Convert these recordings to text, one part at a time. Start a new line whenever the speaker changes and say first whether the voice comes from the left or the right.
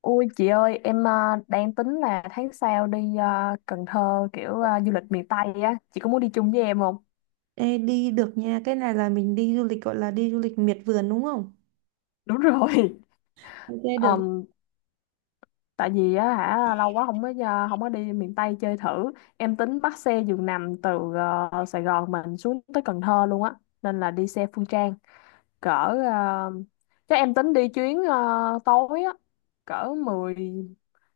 left: Ôi chị ơi, em à, đang tính là tháng sau đi à, Cần Thơ kiểu à, du lịch miền Tây á, chị có muốn đi chung với em không?
right: Ê, đi được nha. Cái này là mình đi du lịch gọi là đi du lịch miệt vườn đúng không?
left: Đúng rồi.
right: Ok được.
left: Ờm, Tại vì á hả lâu quá không có đi miền Tây chơi thử. Em tính bắt xe giường nằm từ à, Sài Gòn mình xuống tới Cần Thơ luôn á, nên là đi xe Phương Trang cỡ à, chắc em tính đi chuyến à, tối á, cỡ 10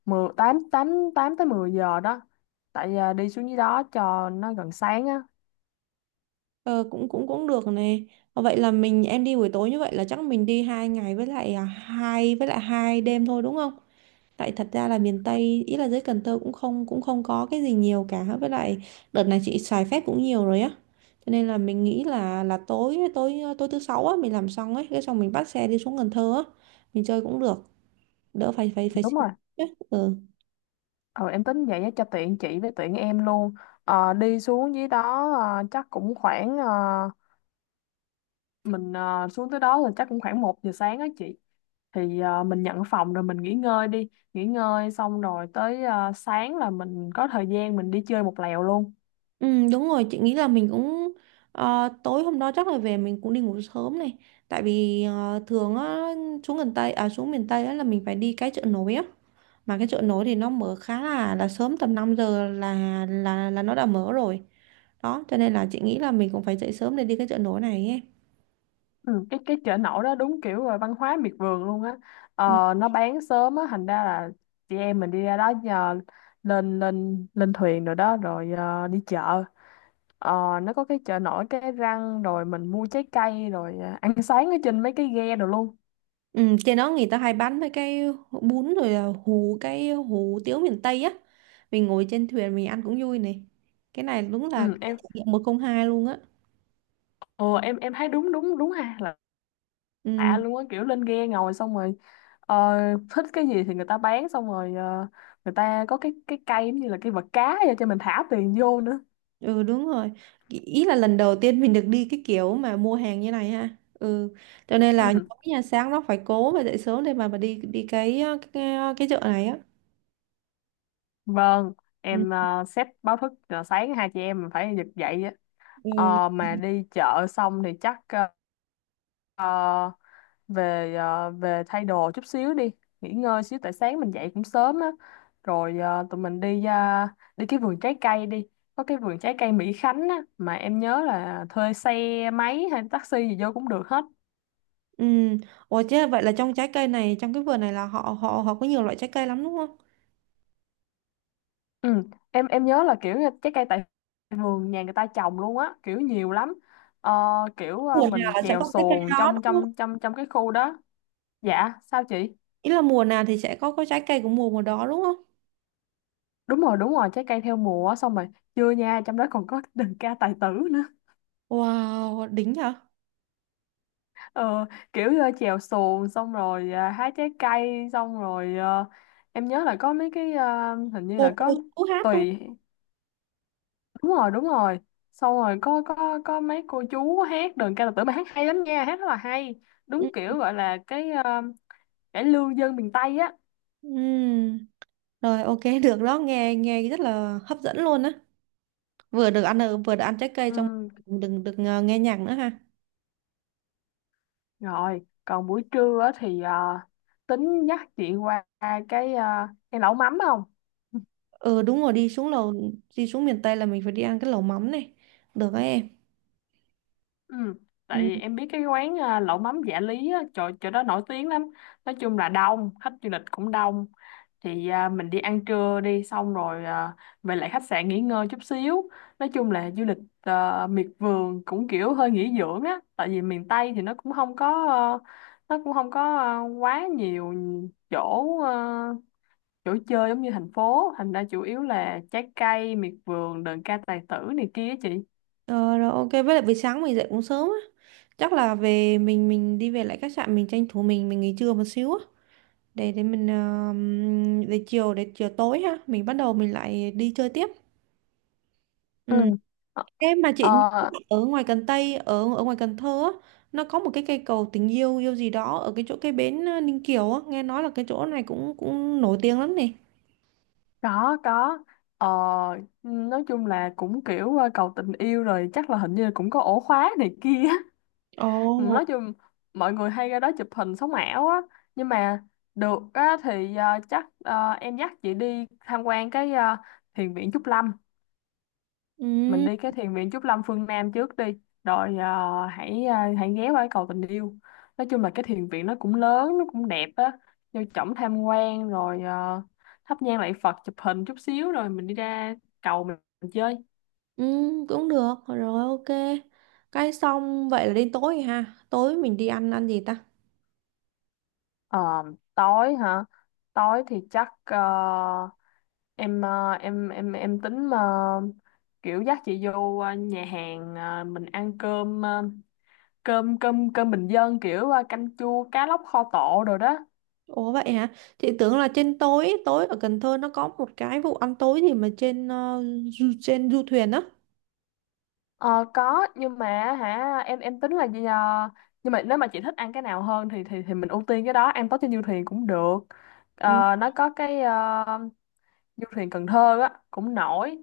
left: 10 8 8 8 tới 10 giờ đó. Tại à, đi xuống dưới đó cho nó gần sáng á.
right: Ờ, cũng cũng cũng được này. Vậy là mình em đi buổi tối như vậy là chắc mình đi 2 ngày với lại 2 đêm thôi đúng không? Tại thật ra là miền Tây ý là dưới Cần Thơ cũng không có cái gì nhiều cả, với lại đợt này chị xài phép cũng nhiều rồi á. Cho nên là mình nghĩ là tối tối tối thứ sáu á mình làm xong ấy, cái xong mình bắt xe đi xuống Cần Thơ á, mình chơi cũng được, đỡ phải phải phải suy
left: Đúng rồi.
right: nghĩ ấy. Ừ.
left: Ừ, em tính vậy á, cho tiện chị với tiện em luôn. Đi xuống dưới đó chắc cũng khoảng mình xuống tới đó là chắc cũng khoảng 1 giờ sáng á chị, thì mình nhận phòng rồi mình nghỉ ngơi đi nghỉ ngơi xong rồi tới sáng là mình có thời gian mình đi chơi một lèo luôn.
right: Ừ, đúng rồi, chị nghĩ là mình cũng tối hôm đó chắc là về mình cũng đi ngủ sớm này, tại vì thường á xuống miền Tây á là mình phải đi cái chợ nổi á. Mà cái chợ nổi thì nó mở khá là sớm, tầm 5 giờ là nó đã mở rồi đó, cho nên là chị nghĩ là mình cũng phải dậy sớm để đi cái chợ nổi này ấy.
left: Ừ, cái chợ nổi đó đúng kiểu là văn hóa miệt vườn luôn á.
right: Ừ.
left: Nó bán sớm á thành ra là chị em mình đi ra đó giờ lên lên lên thuyền rồi đó rồi đi chợ. Ờ, nó có cái chợ nổi cái răng rồi mình mua trái cây rồi à, ăn sáng ở trên mấy cái ghe rồi luôn.
right: Ừ, trên đó người ta hay bán mấy cái bún rồi là hủ tiếu miền Tây á, mình ngồi trên thuyền mình ăn cũng vui này. Cái này đúng là cái
left: Ừ, em
right: trải nghiệm một không hai luôn á.
left: ờ, em em thấy đúng đúng đúng ha, là
right: Ừ.
left: lạ luôn á kiểu lên ghe ngồi xong rồi ờ, thích cái gì thì người ta bán xong rồi người ta có cái cây giống như là cái vật cá vậy cho mình thả tiền vô nữa.
right: Ừ, đúng rồi. Ý ý là lần đầu tiên mình được đi cái kiểu mà mua hàng như này ha. Ừ. Cho nên là
left: Ừ.
right: nhóm nhà sáng nó phải cố và dậy sớm để mà đi đi cái chợ này á.
left: Vâng,
right: Ừ.
left: em set báo thức là sáng hai chị em mình phải giật dậy á.
right: Ừ.
left: Mà đi chợ xong thì chắc uh, về, về thay đồ chút xíu đi nghỉ ngơi xíu tại sáng mình dậy cũng sớm á, rồi tụi mình đi cái vườn trái cây đi, có cái vườn trái cây Mỹ Khánh á mà em nhớ là thuê xe máy hay taxi gì vô cũng được hết.
right: Ừ. Ủa chứ vậy là trong trái cây này, trong cái vườn này là họ họ họ có nhiều loại trái cây lắm đúng không?
left: Ừ. em nhớ là kiểu như trái cây tại vườn nhà người ta trồng luôn á kiểu nhiều lắm. Ờ, Kiểu
right: Mùa nào
left: mình
right: là sẽ
left: chèo
right: có trái cây
left: xuồng
right: đó
left: trong
right: đúng không?
left: trong trong trong cái khu đó. Dạ sao chị?
right: Ý là mùa nào thì sẽ có trái cây của mùa mùa đó đúng không?
left: Đúng rồi đúng rồi, trái cây theo mùa á, xong rồi chưa nha, trong đó còn có đờn ca tài tử nữa.
right: Wow, đỉnh hả?
left: Ờ, Kiểu chèo xuồng xong rồi à, hái trái cây xong rồi em nhớ là có mấy cái hình như là
right: Cô
left: có
right: cô chú hát đúng
left: tùy. Đúng rồi đúng rồi, xong rồi có mấy cô chú hát đờn ca tài tử mà hát hay lắm nha, hát rất là hay,
right: không?
left: đúng
right: Ừ.
left: kiểu gọi là cái cải lương dân miền Tây á.
right: Ừ. Rồi, ok được đó, nghe nghe rất là hấp dẫn luôn á. Vừa được vừa được ăn trái cây xong,
left: Ừ,
right: đừng được nghe nhạc nữa ha.
left: rồi còn buổi trưa á thì tính dắt chị qua cái lẩu mắm không?
right: Ừ, đúng rồi, đi xuống lầu, đi xuống miền Tây là mình phải đi ăn cái lẩu mắm này, được đấy em.
left: Ừ. Tại
right: Ừ.
left: vì em biết cái quán à, lẩu mắm Dạ Lý á, chỗ đó nổi tiếng lắm, nói chung là đông, khách du lịch cũng đông, thì à, mình đi ăn trưa đi, xong rồi à, về lại khách sạn nghỉ ngơi chút xíu. Nói chung là du lịch à, miệt vườn cũng kiểu hơi nghỉ dưỡng á, tại vì miền Tây thì nó cũng không có ờ, nó cũng không có ờ, quá nhiều chỗ chỗ chơi giống như thành phố, thành ra chủ yếu là trái cây miệt vườn, đờn ca tài tử này kia á chị.
right: ờ, rồi ok, với lại buổi sáng mình dậy cũng sớm á, chắc là về mình đi về lại khách sạn, mình tranh thủ mình nghỉ trưa một xíu á, để mình để chiều tối ha mình bắt đầu mình lại đi chơi tiếp. Ừ.
left: Ừ.
right: Em mà chị,
left: Ờ,
right: ở ngoài Cần Tây ở ở ngoài Cần Thơ á, nó có một cái cây cầu tình yêu yêu gì đó ở cái chỗ cái bến Ninh Kiều á, nghe nói là cái chỗ này cũng cũng nổi tiếng lắm nè.
left: Có, có. Ờ, nói chung là cũng kiểu cầu tình yêu rồi chắc là hình như là cũng có ổ khóa này kia.
right: Ồ.
left: Nói chung mọi người hay ra đó chụp hình sống ảo á. Nhưng mà được á, thì chắc em dắt chị đi tham quan cái thiền viện Trúc Lâm, mình
right: Ừ,
left: đi cái thiền viện Trúc Lâm phương Nam trước đi rồi hãy ghé qua cái cầu tình yêu. Nói chung là cái thiền viện nó cũng lớn nó cũng đẹp á, vô trỏng tham quan rồi thắp nhang lạy Phật chụp hình chút xíu rồi mình đi ra cầu mình chơi.
right: ừ, cũng được. Rồi ok. Cái xong vậy là đến tối rồi ha. Tối mình đi ăn ăn gì ta?
left: Ờ, Tối hả? Tối thì chắc em tính kiểu dắt chị vô nhà hàng mình ăn cơm cơm bình dân kiểu canh chua cá lóc kho tộ rồi đó.
right: Ủa vậy hả? Chị tưởng là trên tối tối ở Cần Thơ nó có một cái vụ ăn tối gì mà trên trên du thuyền á.
left: Ờ, có nhưng mà hả, em tính là gì nhờ? Nhưng mà nếu mà chị thích ăn cái nào hơn thì mình ưu tiên cái đó, ăn tối trên du thuyền cũng được.
right: Ừ.
left: Nó có cái du thuyền Cần Thơ á cũng nổi,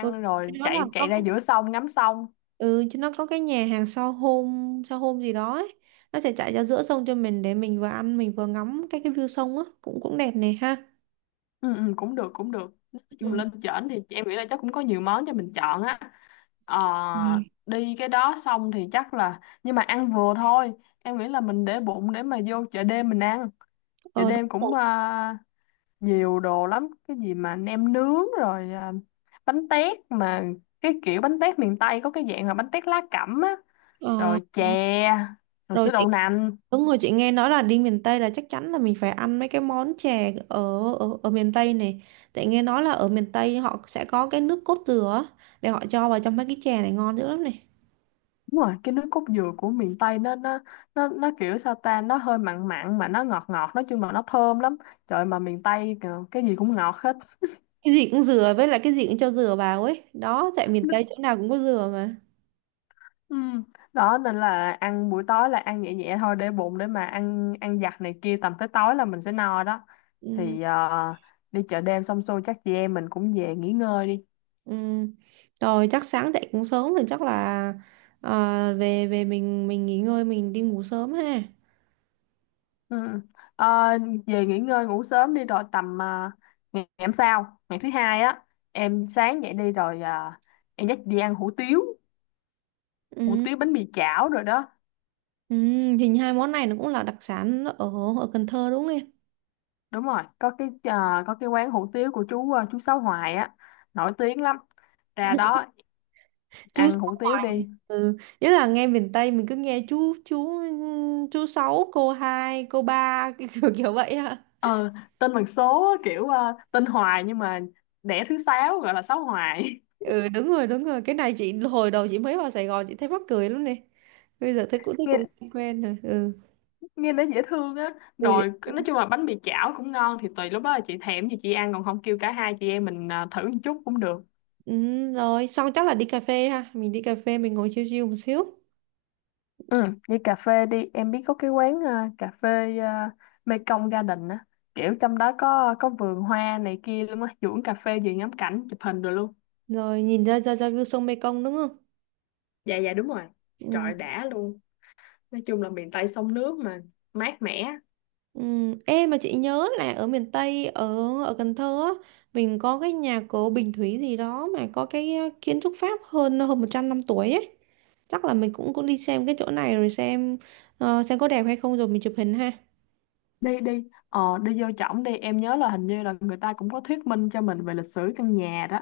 right: Ừ, cái
left: rồi
right: đó là
left: chạy
right: có.
left: chạy ra giữa sông ngắm sông.
right: Ừ, chứ nó có cái nhà hàng sao hôm gì đó ấy. Nó sẽ chạy ra giữa sông cho mình, để mình vừa ăn mình vừa ngắm cái view sông á, cũng cũng đẹp này ha.
left: Ừ, ừ, cũng được cũng được, nói chung
right: Ừ.
left: lên trển thì em nghĩ là chắc cũng có nhiều món cho mình chọn á. Ờ,
right: Ừ.
left: Đi cái đó xong thì chắc là, nhưng mà ăn vừa thôi, em nghĩ là mình để bụng để mà vô chợ đêm mình ăn. Chợ
right: Ờ, đúng
left: đêm cũng
right: rồi.
left: nhiều đồ lắm, cái gì mà nem nướng rồi à, bánh tét mà cái kiểu bánh tét miền Tây có cái dạng là bánh tét lá cẩm á,
right: Ờ,
left: rồi chè, rồi
right: rồi
left: sữa
right: chị
left: đậu nành.
right: Đúng rồi, chị nghe nói là đi miền Tây là chắc chắn là mình phải ăn mấy cái món chè ở ở, ở miền Tây này. Tại nghe nói là ở miền Tây họ sẽ có cái nước cốt dừa á, để họ cho vào trong mấy cái chè này ngon dữ lắm này.
left: Đúng rồi, cái nước cốt dừa của miền Tây nó kiểu sao ta, nó hơi mặn mặn mà nó ngọt ngọt, nói chung là nó thơm lắm. Trời mà miền Tây kìa, cái gì cũng ngọt hết.
right: Cái gì cũng dừa, với lại cái gì cũng cho dừa vào ấy. Đó, tại miền Tây chỗ nào cũng có dừa mà.
left: Ừ. Đó nên là ăn buổi tối là ăn nhẹ nhẹ thôi để bụng để mà ăn ăn giặt này kia, tầm tới tối là mình sẽ no đó.
right: Ừ.
left: Thì đi chợ đêm xong xuôi chắc chị em mình cũng về nghỉ ngơi đi.
right: Ừ. Rồi chắc sáng dậy cũng sớm, rồi chắc là về về mình nghỉ ngơi, mình đi ngủ sớm ha.
left: Ừ. Ờ, Về nghỉ ngơi ngủ sớm đi, rồi tầm ngày ngày hôm sau, ngày thứ hai á, em sáng dậy đi rồi em dắt đi ăn hủ tiếu, hủ
right: Ừ.
left: tiếu bánh mì chảo rồi đó.
right: Ừ. Hình hai món này nó cũng là đặc sản ở ở Cần Thơ đúng không em?
left: Đúng rồi, có cái có cái quán hủ tiếu của chú chú Sáu Hoài á, nổi tiếng lắm, ra đó
right: Chú
left: ăn hủ
right: Sáu.
left: tiếu đi.
right: Ừ. Nhất là nghe miền Tây mình cứ nghe chú sáu cô hai cô ba cái kiểu kiểu vậy ha.
left: ờ Tên bằng số á, kiểu tên Hoài nhưng mà đẻ thứ sáu gọi là Sáu Hoài.
right: Ừ, đúng rồi, đúng rồi, cái này chị hồi đầu chị mới vào Sài Gòn chị thấy mắc cười lắm nè. Bây giờ thấy cũng quen rồi. Ừ.
left: Nghe nó dễ thương á, rồi
right: Ừ.
left: nói chung là bánh mì chảo cũng ngon, thì tùy lúc đó là chị thèm gì chị ăn, còn không kêu cả hai chị em mình à, thử một chút cũng được.
right: Ừ, rồi xong chắc là đi cà phê ha, mình đi cà phê mình ngồi chill chill một xíu,
left: Ừ. Đi cà phê đi, em biết có cái quán à, cà phê à, Mekong Garden á, kiểu trong đó có vườn hoa này kia luôn á, duỗi cà phê gì, ngắm cảnh chụp hình rồi luôn.
right: rồi nhìn ra ra ra view sông Mekong đúng không.
left: Dạ dạ, đúng rồi, trời
right: Ừ.
left: đã luôn, nói chung là miền Tây sông nước mà, mát mẻ.
right: Ừ. Ê, mà chị nhớ là ở miền Tây, ở ở Cần Thơ á, mình có cái nhà cổ Bình Thủy gì đó, mà có cái kiến trúc Pháp hơn hơn 100 năm tuổi ấy, chắc là mình cũng cũng đi xem cái chỗ này, rồi xem xem có đẹp hay không rồi mình chụp hình ha.
left: Đi đi ờ đi vô trỏng đi, em nhớ là hình như là người ta cũng có thuyết minh cho mình về lịch sử căn nhà đó,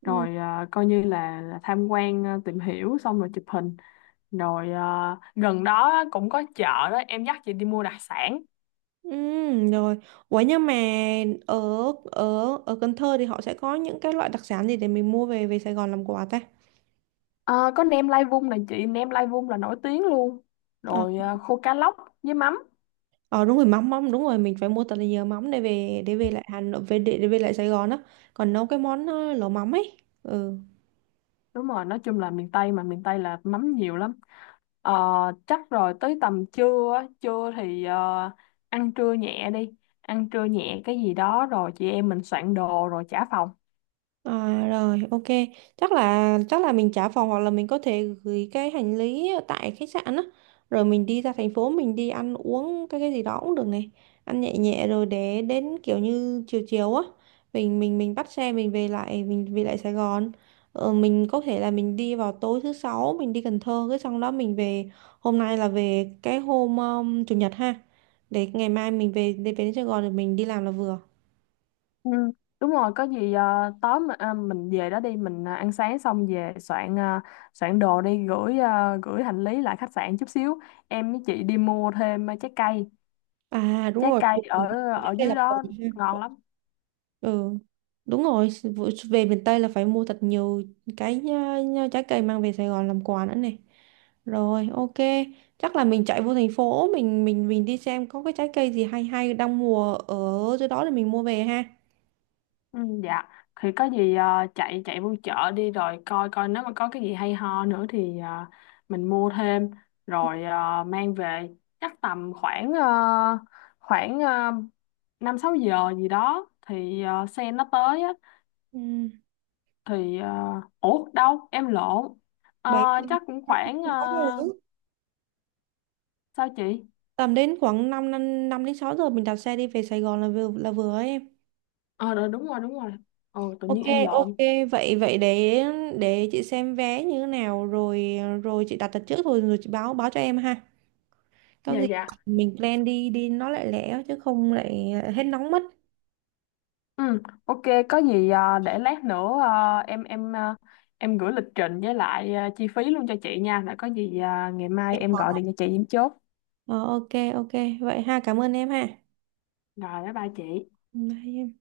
right: Ừ.
left: rồi à, coi như là, tham quan à, tìm hiểu xong rồi chụp hình, rồi à, gần đó á, cũng có chợ đó, em dắt chị đi mua đặc sản.
right: Ừ, rồi ủa nhưng mà ở ở ở Cần Thơ thì họ sẽ có những cái loại đặc sản gì để mình mua về về Sài Gòn làm quà ta?
left: Ờ, có nem lai vung này chị, nem lai vung là nổi tiếng luôn,
right: Ờ,
left: rồi à, khô cá lóc với mắm.
right: ờ, đúng rồi, mắm mắm đúng rồi, mình phải mua thật là nhiều mắm để về lại Hà Nội để về lại Sài Gòn á, còn nấu cái món lẩu mắm ấy. Ừ.
left: Đúng rồi, nói chung là miền Tây mà, miền Tây là mắm nhiều lắm. Ờ, Chắc rồi tới tầm trưa á, trưa thì ăn trưa nhẹ đi, ăn trưa nhẹ cái gì đó rồi chị em mình soạn đồ rồi trả phòng.
right: À, rồi ok, chắc là mình trả phòng hoặc là mình có thể gửi cái hành lý ở tại khách sạn á, rồi mình đi ra thành phố mình đi ăn uống cái gì đó cũng được này, ăn nhẹ nhẹ rồi để đến kiểu như chiều chiều á, mình bắt xe mình về lại Sài Gòn. Mình có thể là mình đi vào tối thứ sáu mình đi Cần Thơ, cái xong đó mình về, hôm nay là về cái hôm chủ nhật ha, để ngày mai mình về để về đến Sài Gòn rồi mình đi làm là vừa.
left: Ừ, đúng rồi, có gì tối mà, à, mình về đó đi mình à, ăn sáng xong về soạn, à, soạn đồ đi gửi, à, gửi hành lý lại khách sạn chút xíu, em với chị đi mua thêm à, trái cây,
right: À, đúng
left: trái
right: rồi,
left: cây
right: về miền
left: ở
right: Tây trước
left: ở
right: đây là
left: dưới
right: còn
left: đó
right: ha.
left: ngon lắm.
right: Ừ, đúng rồi, về miền Tây là phải mua thật nhiều cái trái cây mang về Sài Gòn làm quà nữa này. Rồi, ok. Chắc là mình chạy vô thành phố mình đi xem có cái trái cây gì hay hay đang mùa ở dưới đó để mình mua về ha.
left: Ừ, dạ, thì có gì à, chạy chạy vô chợ đi rồi coi coi nếu mà có cái gì hay ho nữa thì à, mình mua thêm, rồi à, mang về. Chắc tầm khoảng khoảng ờ, 5-6 giờ gì đó thì xe nó tới á,
right: Ừ.
left: thì ủa đâu em lộn. Ờ,
right: Bảy
left: Chắc cũng khoảng sao chị?
right: Tầm đến khoảng 5 năm năm đến 6 giờ mình đạp xe đi về Sài Gòn là vừa ấy em.
left: Ờ rồi đúng rồi đúng rồi, ồ tự
right: Ok,
left: nhiên em
right: ok,
left: lộn.
right: vậy vậy để chị xem vé như thế nào rồi rồi chị đặt đặt trước rồi rồi chị báo báo cho em ha. Có
left: Dạ
right: gì
left: dạ.
right: mình plan đi đi nó lại lẻ chứ không lại hết nóng mất.
left: Ừ ok, có gì để lát nữa em gửi lịch trình với lại chi phí luôn cho chị nha, rồi có gì ngày mai em gọi điện cho chị em chốt.
right: Ờ, ok, ok vậy ha, cảm ơn em ha.
left: Rồi, bye bye chị.
right: Bye em.